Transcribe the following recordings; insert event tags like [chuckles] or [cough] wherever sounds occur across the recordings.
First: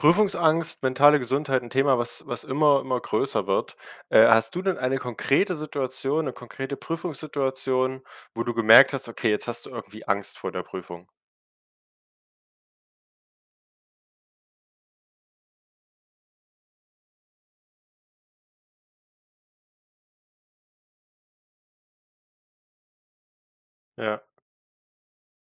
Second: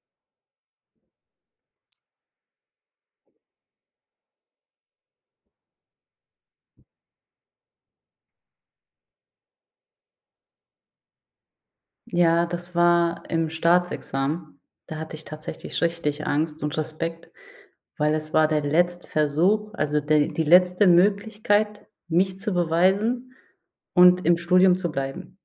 Prüfungsangst, mentale Gesundheit, 'n Thema, was was immer immer größer wird. Äh, hast du denn eine konkrete Situation, 'ne konkrete Prüfungssituation, wo du gemerkt hast: Okay, jetzt hast du irgendwie Angst vor der Prüfung? Ja, das war im Staatsexamen. Da hatte ich tatsächlich richtig Angst und Respekt, weil es war der letzte Versuch, also, der die letzte Möglichkeit, mich zu beweisen Ja. und im Studium zu bleiben.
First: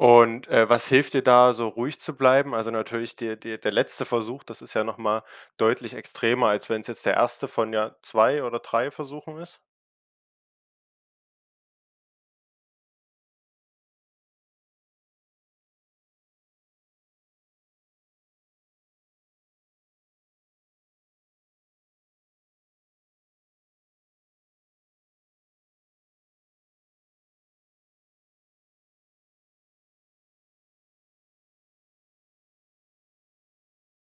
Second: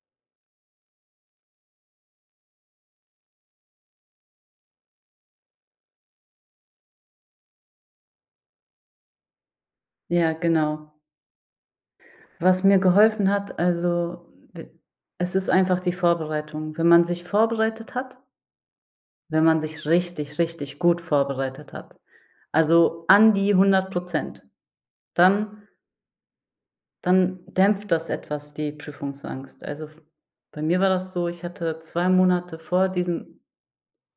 Und, äh, was hilft dir, da so ruhig zu bleiben? Also, natürlich der der der letzte Versuch, das ist ja noch mal deutlich extremer, als wenn's jetzt der 1. von ja 2 oder 3 Versuchen ist. Ja, genau. Was mir geholfen hat, also, w es ist einfach die Vorbereitung. Wenn man sich vorbereitet hat wenn man sich richtig, richtig gut vorbereitet hat, also, an die 100 %, dann dann dämpft das etwas, die Prüfungsangst. Also f bei mir war das so, ich hatte 2 Monate vor diesem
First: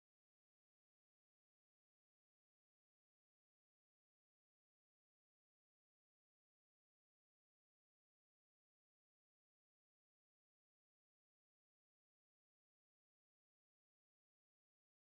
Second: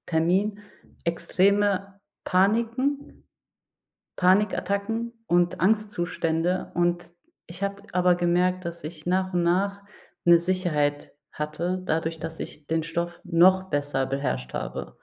Termin extreme Paniken, Panikattacken und Angstzustände. Und ich habe aber gemerkt, dass ich nach und nach 'ne Sicherheit hatte dadurch, dass ich den Stoff noch besser beherrscht habe.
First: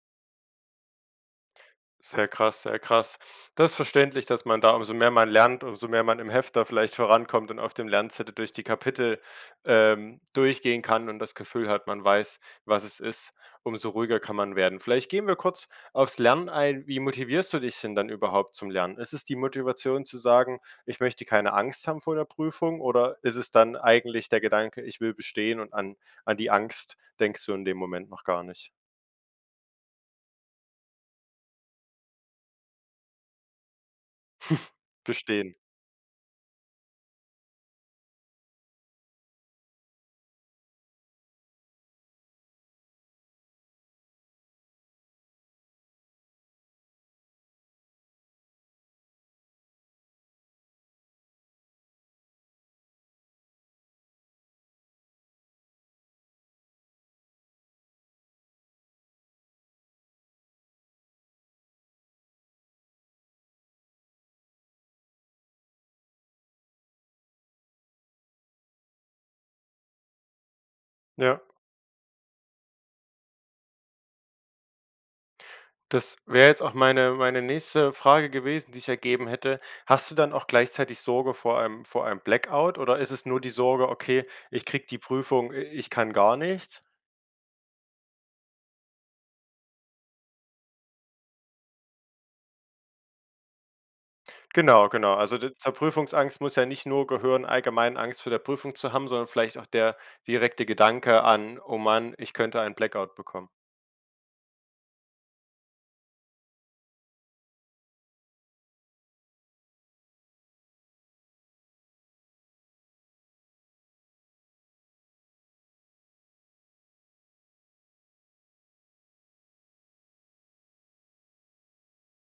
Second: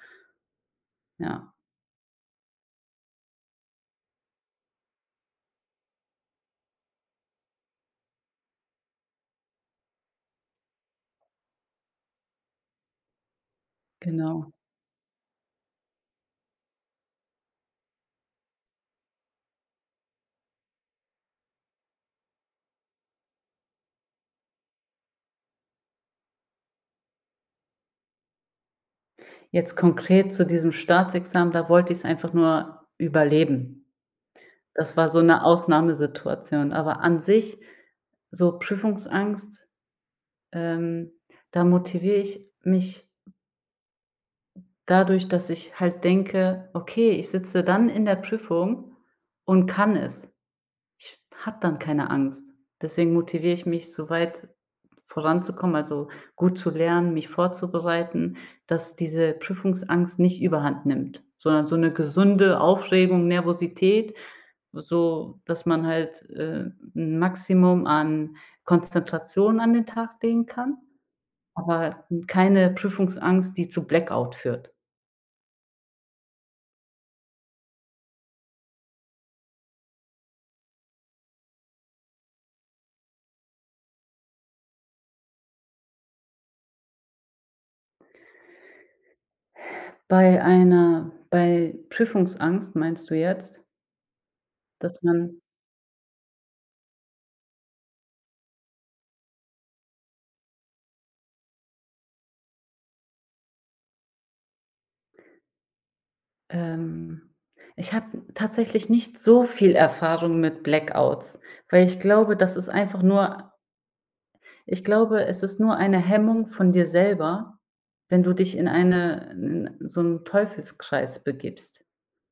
Ja. Sehr krass, sehr krass. Das verständlich, dass man da umso mehr man lernt, umso mehr man im Hefter vielleicht vorankommt und auf dem Lernzettel durch die Kapitel, ähm, durchgehen kann und das Gefühl hat, man weiß, was es ist, umso ruhiger kann Genau. man werden. Vielleicht gehen wir kurz auf's Lernen ein. Wie motivierst du dich denn dann überhaupt zum Lernen? Ist es die Motivation zu sagen: „Ich möchte keine Angst haben vor der Prüfung,“ oder ist es dann eigentlich der Gedanke, „Ich will bestehen,“ und an an die Angst denkst du in dem Moment noch gar nicht? Jetzt konkret zu diesem Staatsexamen, da wollt ich's einfach nur überleben. [chuckles] Das war so 'ne Bestehen. Ausnahmesituation. Aber an sich, so Prüfungsangst, ähm, da motivier ich mich dadurch, dass ich halt denke: „Okay, ich sitze dann in der Prüfung und kann es.“ Ich habe dann keine Angst. Deswegen motiviere ich mich, so weit voranzukommen also, gut zu lernen, mich vorzubereiten, dass diese Prüfungsangst nicht überhand nimmt, sondern so 'ne gesunde Aufregung, Nervosität, so dass man halt, äh, 'n Maximum an Konzentration an den Tag legen kann, Ja. aber keine Prüfungsangst, die zu Blackout führt. Das wäre jetzt auch meine meine nächste Frage gewesen, die ich ergeben hätte. Hast du dann auch gleichzeitig Sorge vor einem vor einem Blackout oder ist es nur die Sorge: „Okay, ich kriege die Prüfung äh, ich kann gar nichts?“ Bei einer bei Prüfungsangst meinst du jetzt? Genau, Dass genau. Also man d zur Prüfungsangst muss ja nicht nur gehören, allgemein Angst vor der Prüfung zu haben, sondern vielleicht auch der direkte Gedanke an: „Oh Mann, ich könnte ein Blackout bekommen.“ Ähm, ich habe tatsächlich nicht so viel Erfahrung mit Blackouts, weil ich glaube, das ist einfach nur Ich glaube, es ist nur eine Hemmung von dir selber, wenn du dich in eine 'n so 'n Teufelskreis begibst.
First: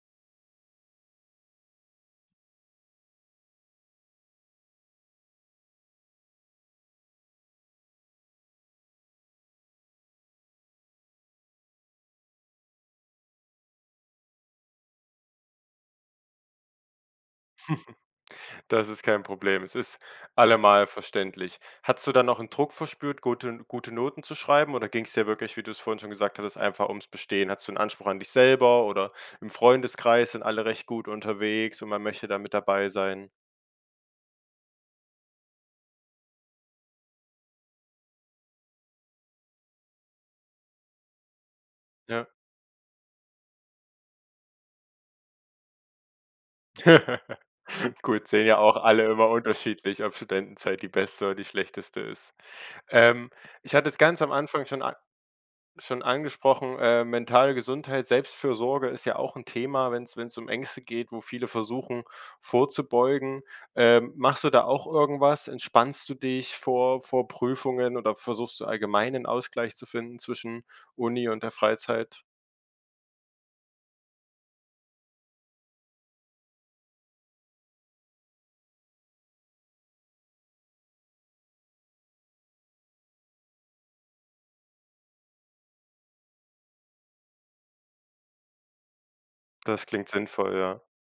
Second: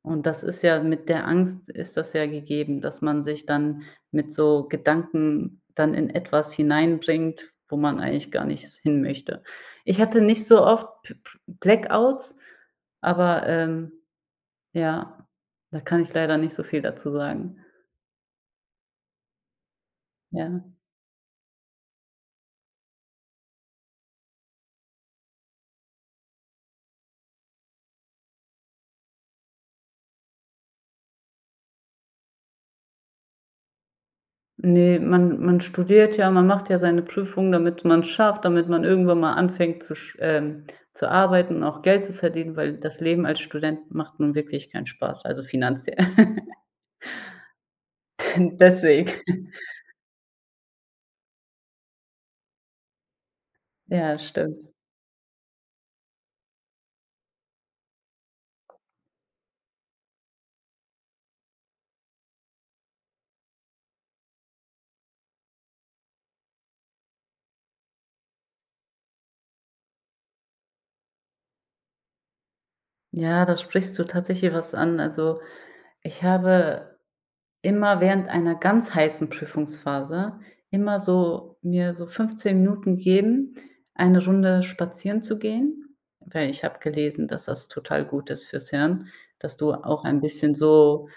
Und das ist ja mit der Angst ist das ja gegeben, dass man sich dann mit so Gedanken dann in etwas hineinbringt, wo man eigentlich gar nicht s hinmöchte. Ich hatte nicht so oft B B Blackouts, aber, ähm ja, da kann ich leider nicht so viel dazu sagen. [chuckles] Das ist kein Problem. Es ist Ja. allemal verständlich. Hattest du dann auch 'n Druck verspürt, guten gute Noten zu schreiben oder ging's dir wirklich, wie du's vorhin schon gesagt hattest, einfach ums Bestehen? Hattest du 'n Anspruch an dich selber oder im Freundeskreis sind alle recht gut unterwegs und man möchte da mit dabei sein. Ne, man man studiert ja, man macht ja seine Prüfung, damit man's schafft, damit man irgendwann mal anfängt zu sch ähm, zu arbeiten und auch Geld zu Ja. verdienen, weil das Leben als Student macht nun wirklich keinen Spaß. Also finanziell. [laughs] [laughs] Gut, sehen [chuckles] ja auch alle Deswegen. immer [chuckles] unterschiedlich, ob Studentenzeit die beste oder die schlechteste ist. Ähm, ich hatte es Ja, ganz am Anfang stimmt. schon a schon angesprochen, äh, mentale Gesundheit, Selbstfürsorge ist ja auch 'n Thema, wenn's wenn's um Ängste geht, wo viele versuchen, vorzubeugen. Ähm, machst du da auch irgendwas? Entspannst du dich vor vor Prüfungen oder versuchst du allgemein 'nen Ausgleich zu finden zwischen Uni und der Freizeit? Ja, da sprichst du tatsächlich was an. Also, ich habe immer während einer ganz heißen Prüfungsphase immer so mir so 15 Minuten gegeben, eine Runde spazieren zu gehen, weil ich habe gelesen, dass das total gut ist fürs Hirn, dass du Das auch klingt ein bisschen sinnvoll, ja. so,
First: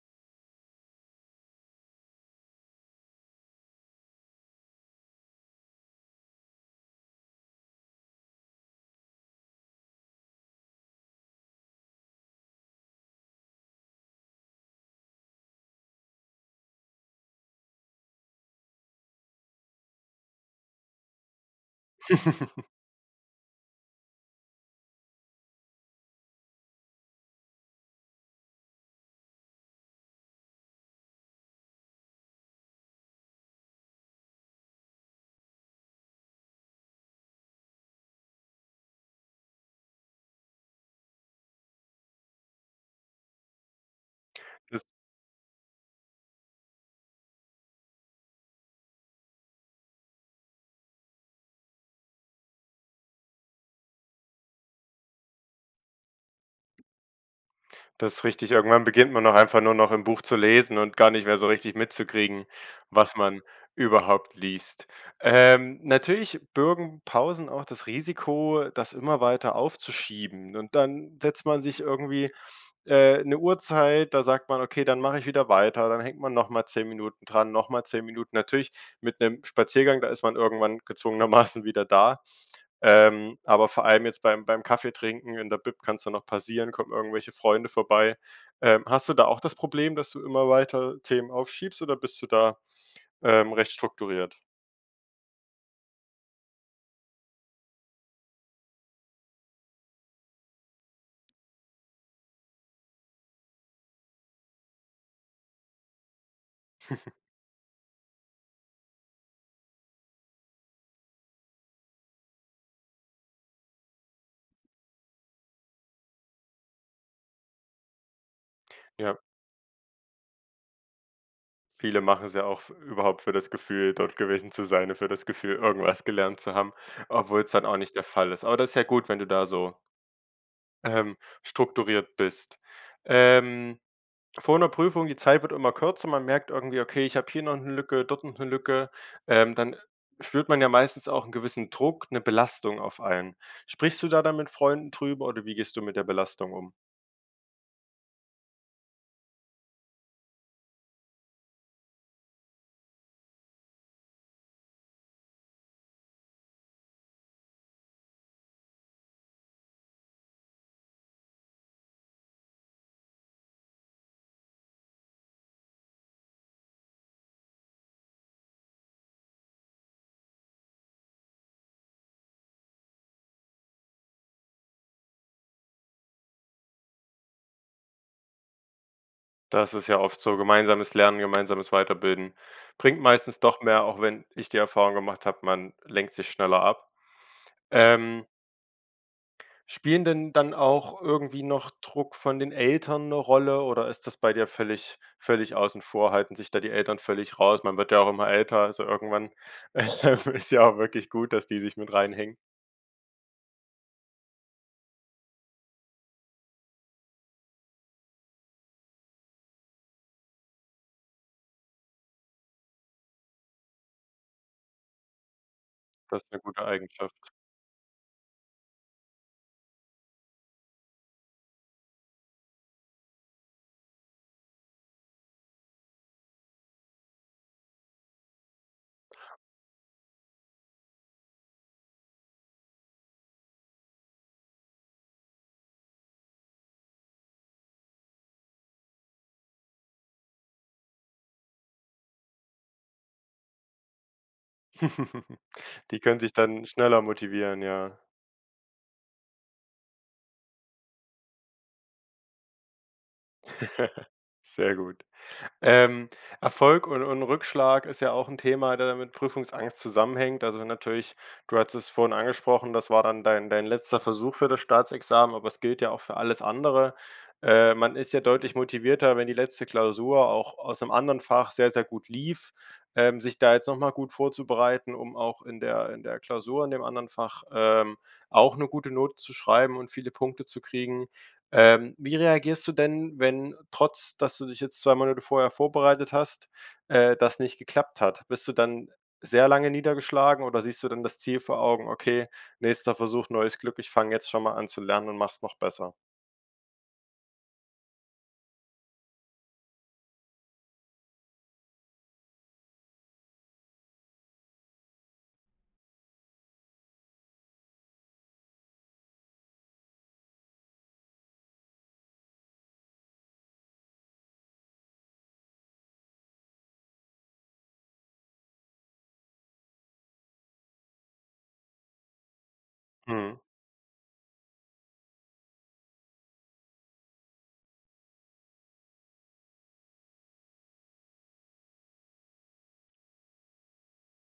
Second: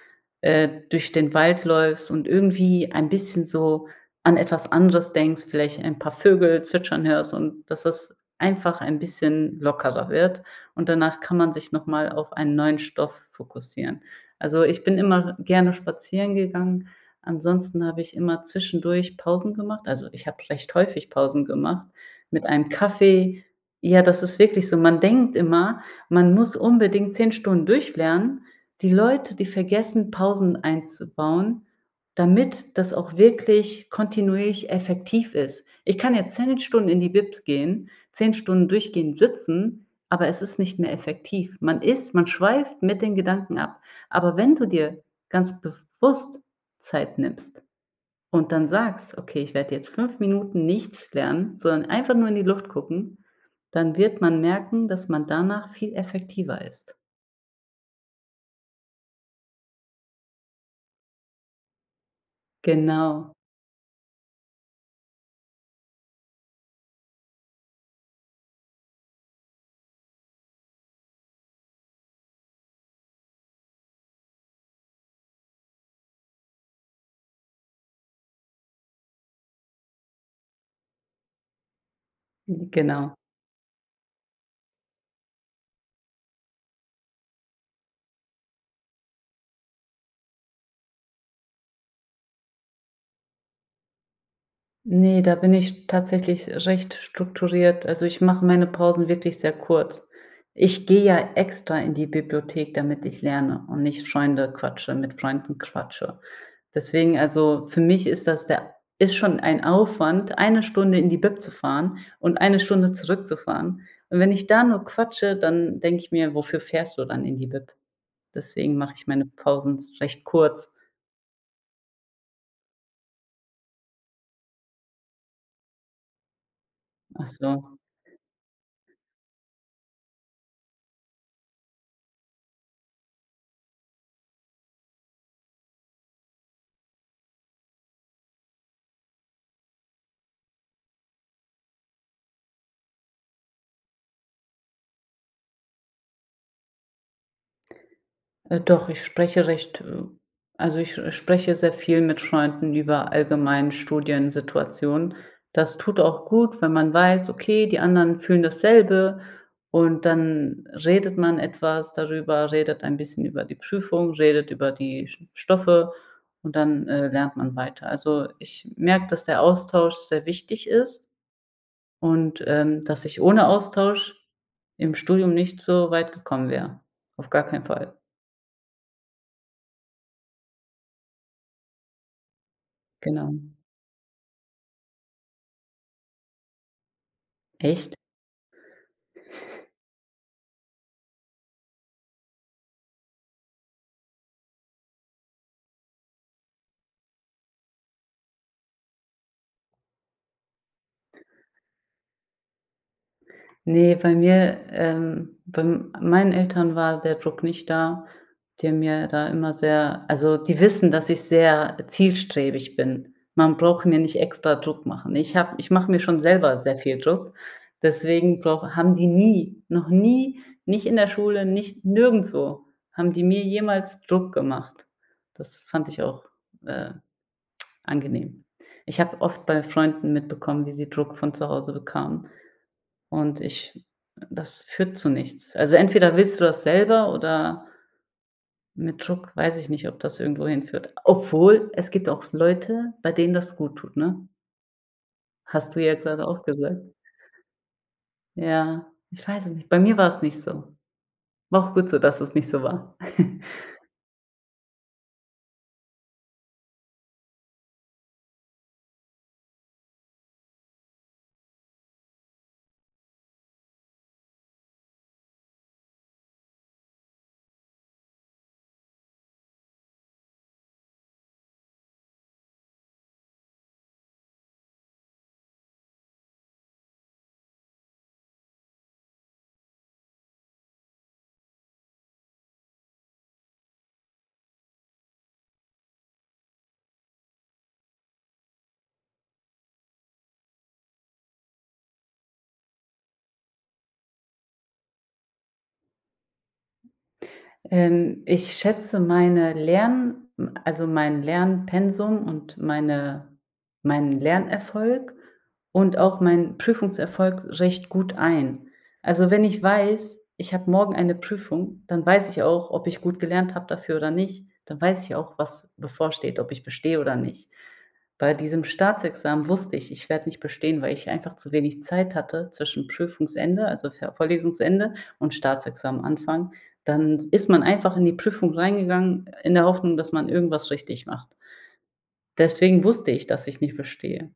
äh, durch den Wald läufst und irgendwie ein bisschen so an etwas anderes denkst, vielleicht ein paar Vögel zwitschern hörst und dass das einfach ein bisschen lockerer wird. Und danach kann man sich noch mal auf einen neuen Stoff fokussieren. Also, ich bin immer gerne spazieren gegangen. Ansonsten habe ich immer zwischendurch Pausen gemacht- also, ich habe vielleicht häufig Pausen gemacht- mit [laughs] einem Kaffee. Ja, das ist wirklich so. Man denkt immer, man muss unbedingt 10 Stunden durchlernen. Die Leute, die vergessen, Pausen einzubauen, damit das auch wirklich kontinuierlich effektiv ist. Ich kann jetzt 10 Stunden in die Bib gehen, 10 Stunden durchgehend sitzen, aber es ist nicht mehr effektiv. Man ist man schweift mit den Gedanken ab. Aber wenn du Das dir ganz bewusst Zeit nimmst und dann sagst: „Okay, ich werde jetzt 5 Minuten nichts lernen, sondern einfach nur in die Luft gucken“, dann wird man merken, dass man danach viel effektiver ist. Das ist richtig. Irgendwann beginnt man auch einfach nur noch im Buch zu lesen und gar nicht mehr so richtig mitzukriegen, was Genau. man überhaupt liest. Ähm, natürlich bürgen Pausen auch das Risiko, das immer weiter aufzuschieben. Und dann setzt man sich irgendwie, äh, 'ne Uhrzeit, da sagt man: „Okay, dann mache ich wieder weiter.“ Dann hängt man noch mal 10 Minuten dran, noch mal 10 Minuten. Natürlich mit 'nem Spaziergang, da ist man irgendwann gezwungenermaßen wieder da. Mhm, genau. Ähm, aber vor allem jetzt beim beim Kaffeetrinken in der Bib kann's dann auch passieren, kommen irgendwelche Freunde vorbei. Ähm, hast du da auch das Problem, dass du immer weiter Themen aufschiebst, oder bist du da, ähm, recht strukturiert? Ne, da bin ich tatsächlich recht strukturiert. Also, ich mache meine Pausen wirklich sehr kurz. Ich gehe ja extra in die Bibliothek, damit ich lerne und nicht Freunde quatsche mit Freunden quatsche. [chuckles] Deswegen, also, für mich ist das der ist schon ein Aufwand, eine Stunde in die Bib zu fahren und eine Stunde zurückzufahren. Und wenn ich da nur quatsche, dann denke ich mir: „Wofür fährst du dann in die Bib?“ Deswegen mache ich Ja. meine Pausen z recht kurz. Viele machen's ja auch f überhaupt für das Gefühl, dort gewesen zu sein, ne, für das Gefühl, irgendwas gelernt zu haben, Ach obwohl's dann auch so. nicht der Fall ist. Aber das ist ja gut, wenn du da so ähm, strukturiert bist. Ähm, vor 'ner Prüfung, die Zeit wird immer kürzer, man merkt irgendwie, okay, ich habe hier noch 'ne Lücke, dort noch 'ne Lücke, ähm, dann spürt man ja meistens auch 'n gewissen Druck, 'ne Belastung auf einen. Sprichst du da dann mit Freunden drüber oder wie gehst du mit der Belastung um? Äh, doch, ich spreche recht, äh also ich spreche sehr viel mit Freunden über allgemeinen Studiensituationen. Das tut auch gut, wenn man weiß, okay, die anderen fühlen dasselbe und dann redet man etwas darüber, redet ein bisschen über die Prüfung, redet über die St Stoffe und dann, äh, lernt man weiter. Also, ich merke, dass der Austausch sehr wichtig ist und, ähm, dass ich ohne Austausch im Studium nicht so weit gekommen wäre. Auf gar keinen Fall. Das ist ja oft so. Gemeinsames Lernen, gemeinsames Weiterbilden bringt Genau. meistens doch mehr, auch wenn ich die Erfahrung gemacht habe, man lenkt sich schneller ab. Echt? Ähm Spielen denn dann auch irgendwie noch Druck von den Eltern 'ne Rolle oder ist das bei dir völlig völlig außen vor halten sich da die Eltern völlig raus? Man wird ja auch immer älter. Also, irgendwann, [laughs] ähm, ist ja auch wirklich gut, dass die sich mit reinhängen. Ne, bei mir ähm, bei meinen Eltern war der Druck nicht da, die haben mir da immer sehr also die wissen, dass ich sehr zielstrebig bin. Man braucht mir nicht extra Druck machen. Ich habe ich mache mir schon Das ist 'ne selber gute sehr viel Eigenschaft. Druck, deswegen brauche haben die nie, noch nie, nicht in der Schule, nicht nirgendswo haben die mir jemals Druck gemacht. Das fand ich auch, äh, angenehm. Ich habe oft bei Freunden mitbekommen, wie sie Druck von zu Hause bekamen, und ich das führt zu nichts. Also entweder willst du das selber oder mit Druck weiß ich nicht, ob das irgendwo hinführt. Obwohl, es gibt auch Leute, bei denen das gut tut, ne? [chuckles] Hast du ja Die können gerade sich auch dann gesagt. schneller motivieren, ja. Ja, ich weiß es nicht. Bei mir war's nicht so. War auch gut so, dass es nicht so war. [chuckles] [chuckles] Sehr gut. Ähm, Erfolg und und Rückschlag ist ja auch 'n Thema, der mit Prüfungsangst zusammenhängt. Also wenn natürlich du hattest es vorhin angesprochen, das war dann dein dein letzter Versuch für das Staatsexamen, aber es gilt ja auch für alles andere. Äh, man ist ja deutlich motivierter, wenn die letzte Klausur auch aus 'nem anderen Fach sehr sehr gut lief, ähm, sich da jetzt noch mal gut vorzubereiten, um auch in der in der Klausur in dem anderen Fach, ähm, auch 'ne gute Note zu schreiben und viele Punkte zu kriegen. Ähm, wie reagierst du denn, wenn, trotz, dass du dich jetzt 2 Monate vorher vorbereitet hast, äh, das nicht geklappt hat? Bist du dann sehr lange niedergeschlagen oder siehst du dann das Ziel vor Augen: „Okay, nächster Versuch, neues Glück, ich fange jetzt schon mal an zu lernen und mach's noch besser?“ Ähm, ich schätze meine Lern hm, also, mein Lernpensum und meine meinen Lernerfolg und auch meinen Prüfungserfolg recht gut ein. Also, wenn ich weiß, ich habe morgen eine Prüfung, dann weiß ich auch, ob ich gut gelernt habe dafür oder nicht. Dann weiß ich auch, was bevorsteht, ob ich bestehe oder nicht. Bei diesem Staatsexamen wusste ich, ich werde nicht bestehen, weil ich einfach zu wenig Zeit hatte zwischen Mhm. Prüfungsende, also, ve Vorlesungsende und Staatsexamen Anfang, dann ist man einfach in die Prüfung reingegangen in der Hoffnung, dass man irgendwas richtig macht. Deswegen wusste ich, dass ich nicht bestehe.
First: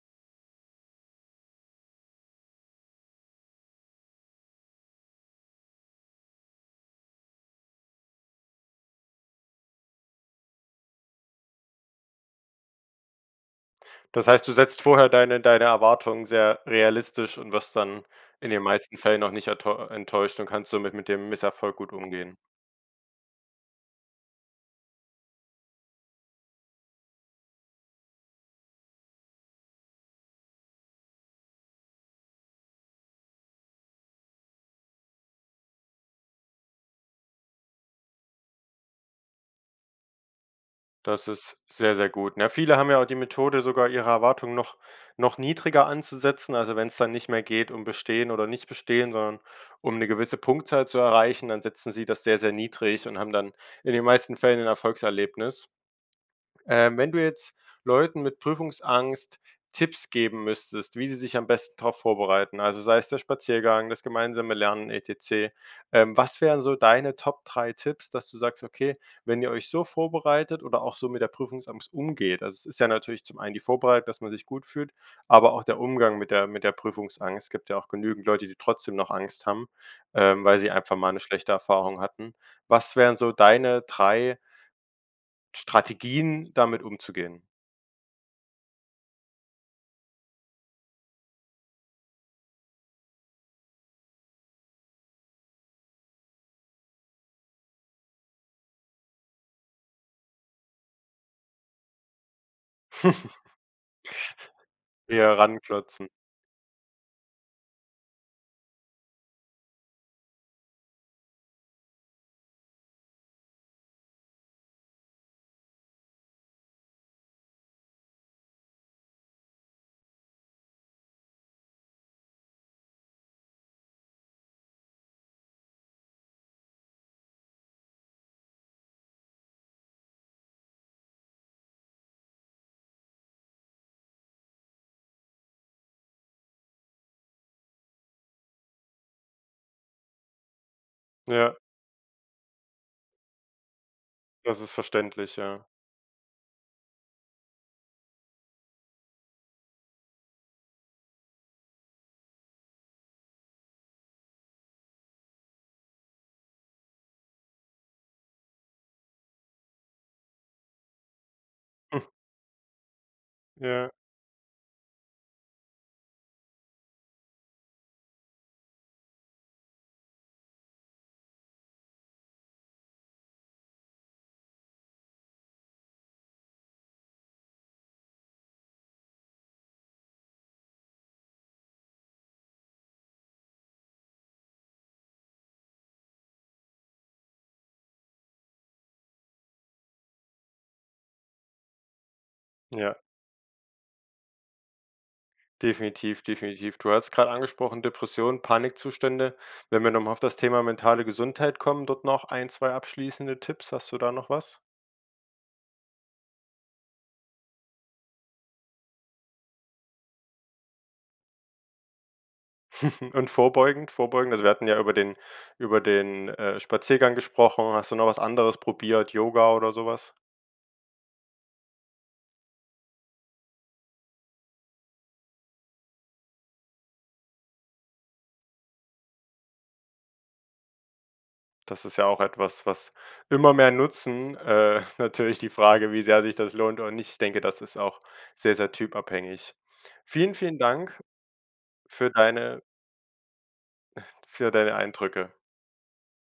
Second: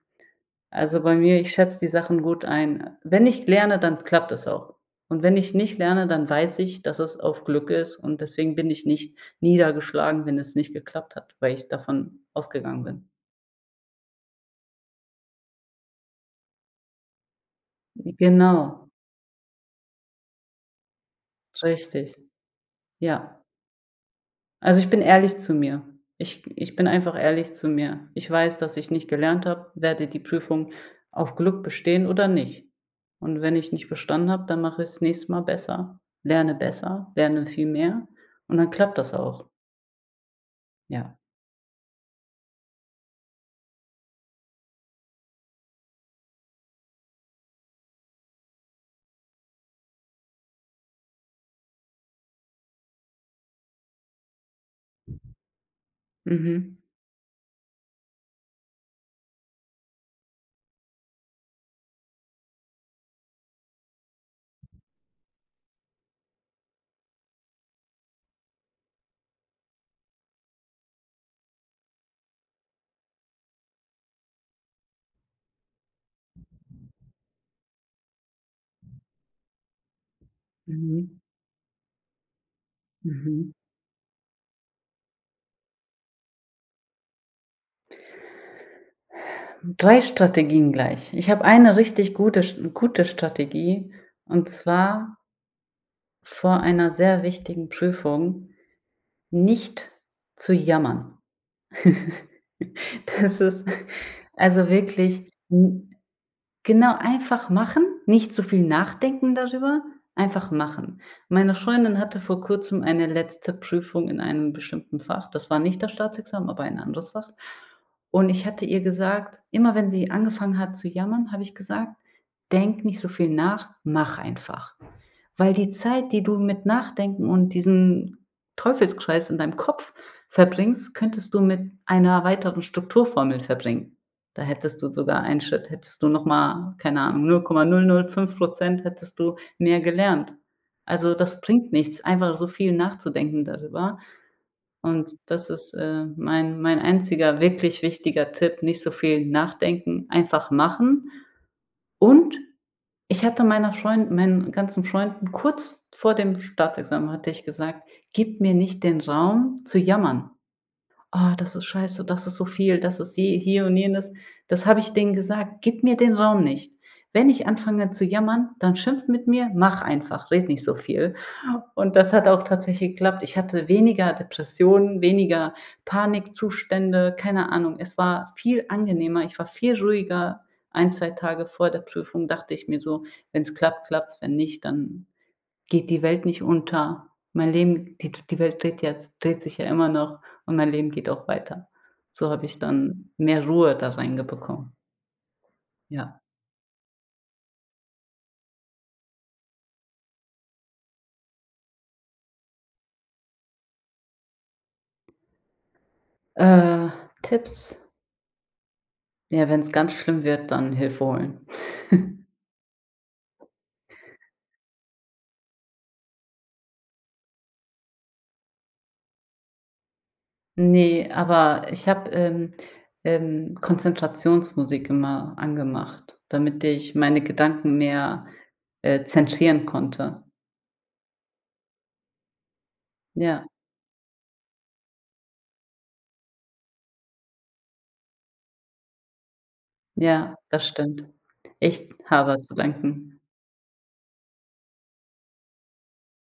Also, bei mir, ich schätze die Sachen gut ein. Äh, wenn ich lerne, dann klappt das auch. Und wenn ich nicht lerne, dann weiß ich, dass es auf Glück ist und deswegen bin ich nicht niedergeschlagen, wenn es nicht geklappt hat, weil ich davon ausgegangen bin. Das heißt, du setzt vorher deine deine Erwartungen sehr realistisch und wirst dann in den Genau. meisten Fällen auch nicht ertäu e enttäuscht und kannst somit mit dem Misserfolg gut Richtig. umgehen. Ja. Also, ich bin ehrlich zu mir. Ich ich bin einfach ehrlich zu mir. Ich weiß, dass ich nicht gelernt habe, werde die Prüfung auf Glück bestehen oder nicht. Und wenn ich nicht bestanden habe, dann mache ich's nächste Mal besser, lerne besser, lerne viel mehr und dann klappt das auch. Ja. Das ist sehr, sehr gut. Na ja, viele haben ja auch die Methode sogar, ihre Erwartungen noch noch niedriger anzusetzen, also wenn's dann nicht mehr geht, um bestehen oder nicht bestehen, sondern um 'ne gewisse Punktzahl zu erreichen, dann setzen sie das sehr, sehr niedrig und haben dann in den meisten Fällen ein Erfolgserlebnis. Mhm. Ähm, wenn du jetzt Leuten mit Prüfungsangst Tipps geben müsstest, wie sie sich am besten drauf vorbereiten, also sei es der Spaziergang, das gemeinsame Lernen etcc, ähm, was wären so deine Top 3 Tipps, dass du sagst: „Okay, wenn ihr euch so vorbereitet oder auch so mit der Prüfungsangst umgeht,“ also es ist ja natürlich zum einen die Vorbereitung, dass man sich gut fühlt, aber auch der Umgang mit der mit der Prüfungsangst. Es gibt ja auch genügend Leute, die trotzdem noch Angst haben, ähm, weil sie einfach mal Mhm. 'ne schlechte Erfahrung hatten. Was wären so Mhm. deine 3 Strategien, damit umzugehen? 3 Strategien gleich. Ich habe eine richtig gute Sch gute Strategie und zwar vor einer sehr wichtigen Prüfung nicht zu jammern. [chuckles] Das ist also [chuckles] wirklich Eher n ranklotzen. genau einfach machen, nicht zu viel nachdenken darüber, einfach machen. Meine Freundin hatte vor Kurzem eine letzte Prüfung in einem bestimmten Fach. Das war nicht das Staatsexamen, aber ein anderes Fach. Und ich hatte ihr gesagt immer wenn sie angefangen hat zu jammern, habe ich gesagt: „Denke nicht so viel nach, mach einfach. Weil die Zeit die du mit nachdenken und diesen Teufelskreis in deinem Kopf verbringst könntest du mit einer weiteren Strukturformel verbringen da hättest du sogar einen Schritt hättest du noch mal, keine Ahnung, 0,005 % hättest du mehr gelernt. Also das Ja. bringt nichts, einfach so viel nachzudenken darüber. Das ist Und verständlich, das ja. ist, äh, mein mein einziger wirklich wichtiger Tipp: Nicht so viel nachdenken, einfach machen. Und ich hatte meiner Freund meinen ganzen Freunden, kurz vor dem Staatsexamen hatte ich gesagt: „Gib mir nicht den Raum zu jammern. Oh, das ist Mhm. scheiße, das ist so viel, das ist je hier und Ja. jenes.“ Das habe ich denen gesagt: „Gib mir den Raum nicht. Wenn ich anfange zu jammern, dann schimpft mit mir. Mach einfach, rede nicht so viel.“ Und das hat auch tatsächlich geklappt. Ich hatte weniger Depressionen, weniger Panikzustände, keine Ahnung. Es war viel angenehmer. Ich war viel ruhiger. Ein, 2 Tage vor der Prüfung dachte ich mir so: Wenn's klappt, klappt's. Wenn nicht, dann geht die Welt nicht unter. Mein Leben die die Welt dreht jetzt dreht sich ja immer noch und mein Leben geht auch weiter. So habe ich Ja. dann mehr Ruhe da reinge bekommen. Ja. Definitiv, definitiv. Du hattest grade angesprochen: Depression, Panikzustände. Wenn wir noch mal auf das Thema mentale Gesundheit kommen, dort noch ein, 2 abschließende Tipps. Hast du da noch was? Äh, Tipps? Ja, wenn's ganz schlimm wird, dann Hilfe holen. [chuckles] [chuckles] Und vorbeugend, vorbeugend also wir hatten ja über den über den, äh, Spaziergang gesprochen. Hast du noch was anderes probiert, Yoga oder so was? Ne, aber ich habe, ähm ähm, Konzentrationsmusik immer angemacht, damit ich meine Gedanken mehr, äh, zentrieren konnte. Das ist ja auch etwas, was Ja. immer mehr nutzen. Äh, natürlich die Frage, wie sehr sich das lohnt oder nicht. Ich denke, das ist auch sehr, sehr typabhängig. Ja, Vielen, vielen das Dank stimmt. Ich für habe zu deine danken. [chuckles] für deine Eindrücke.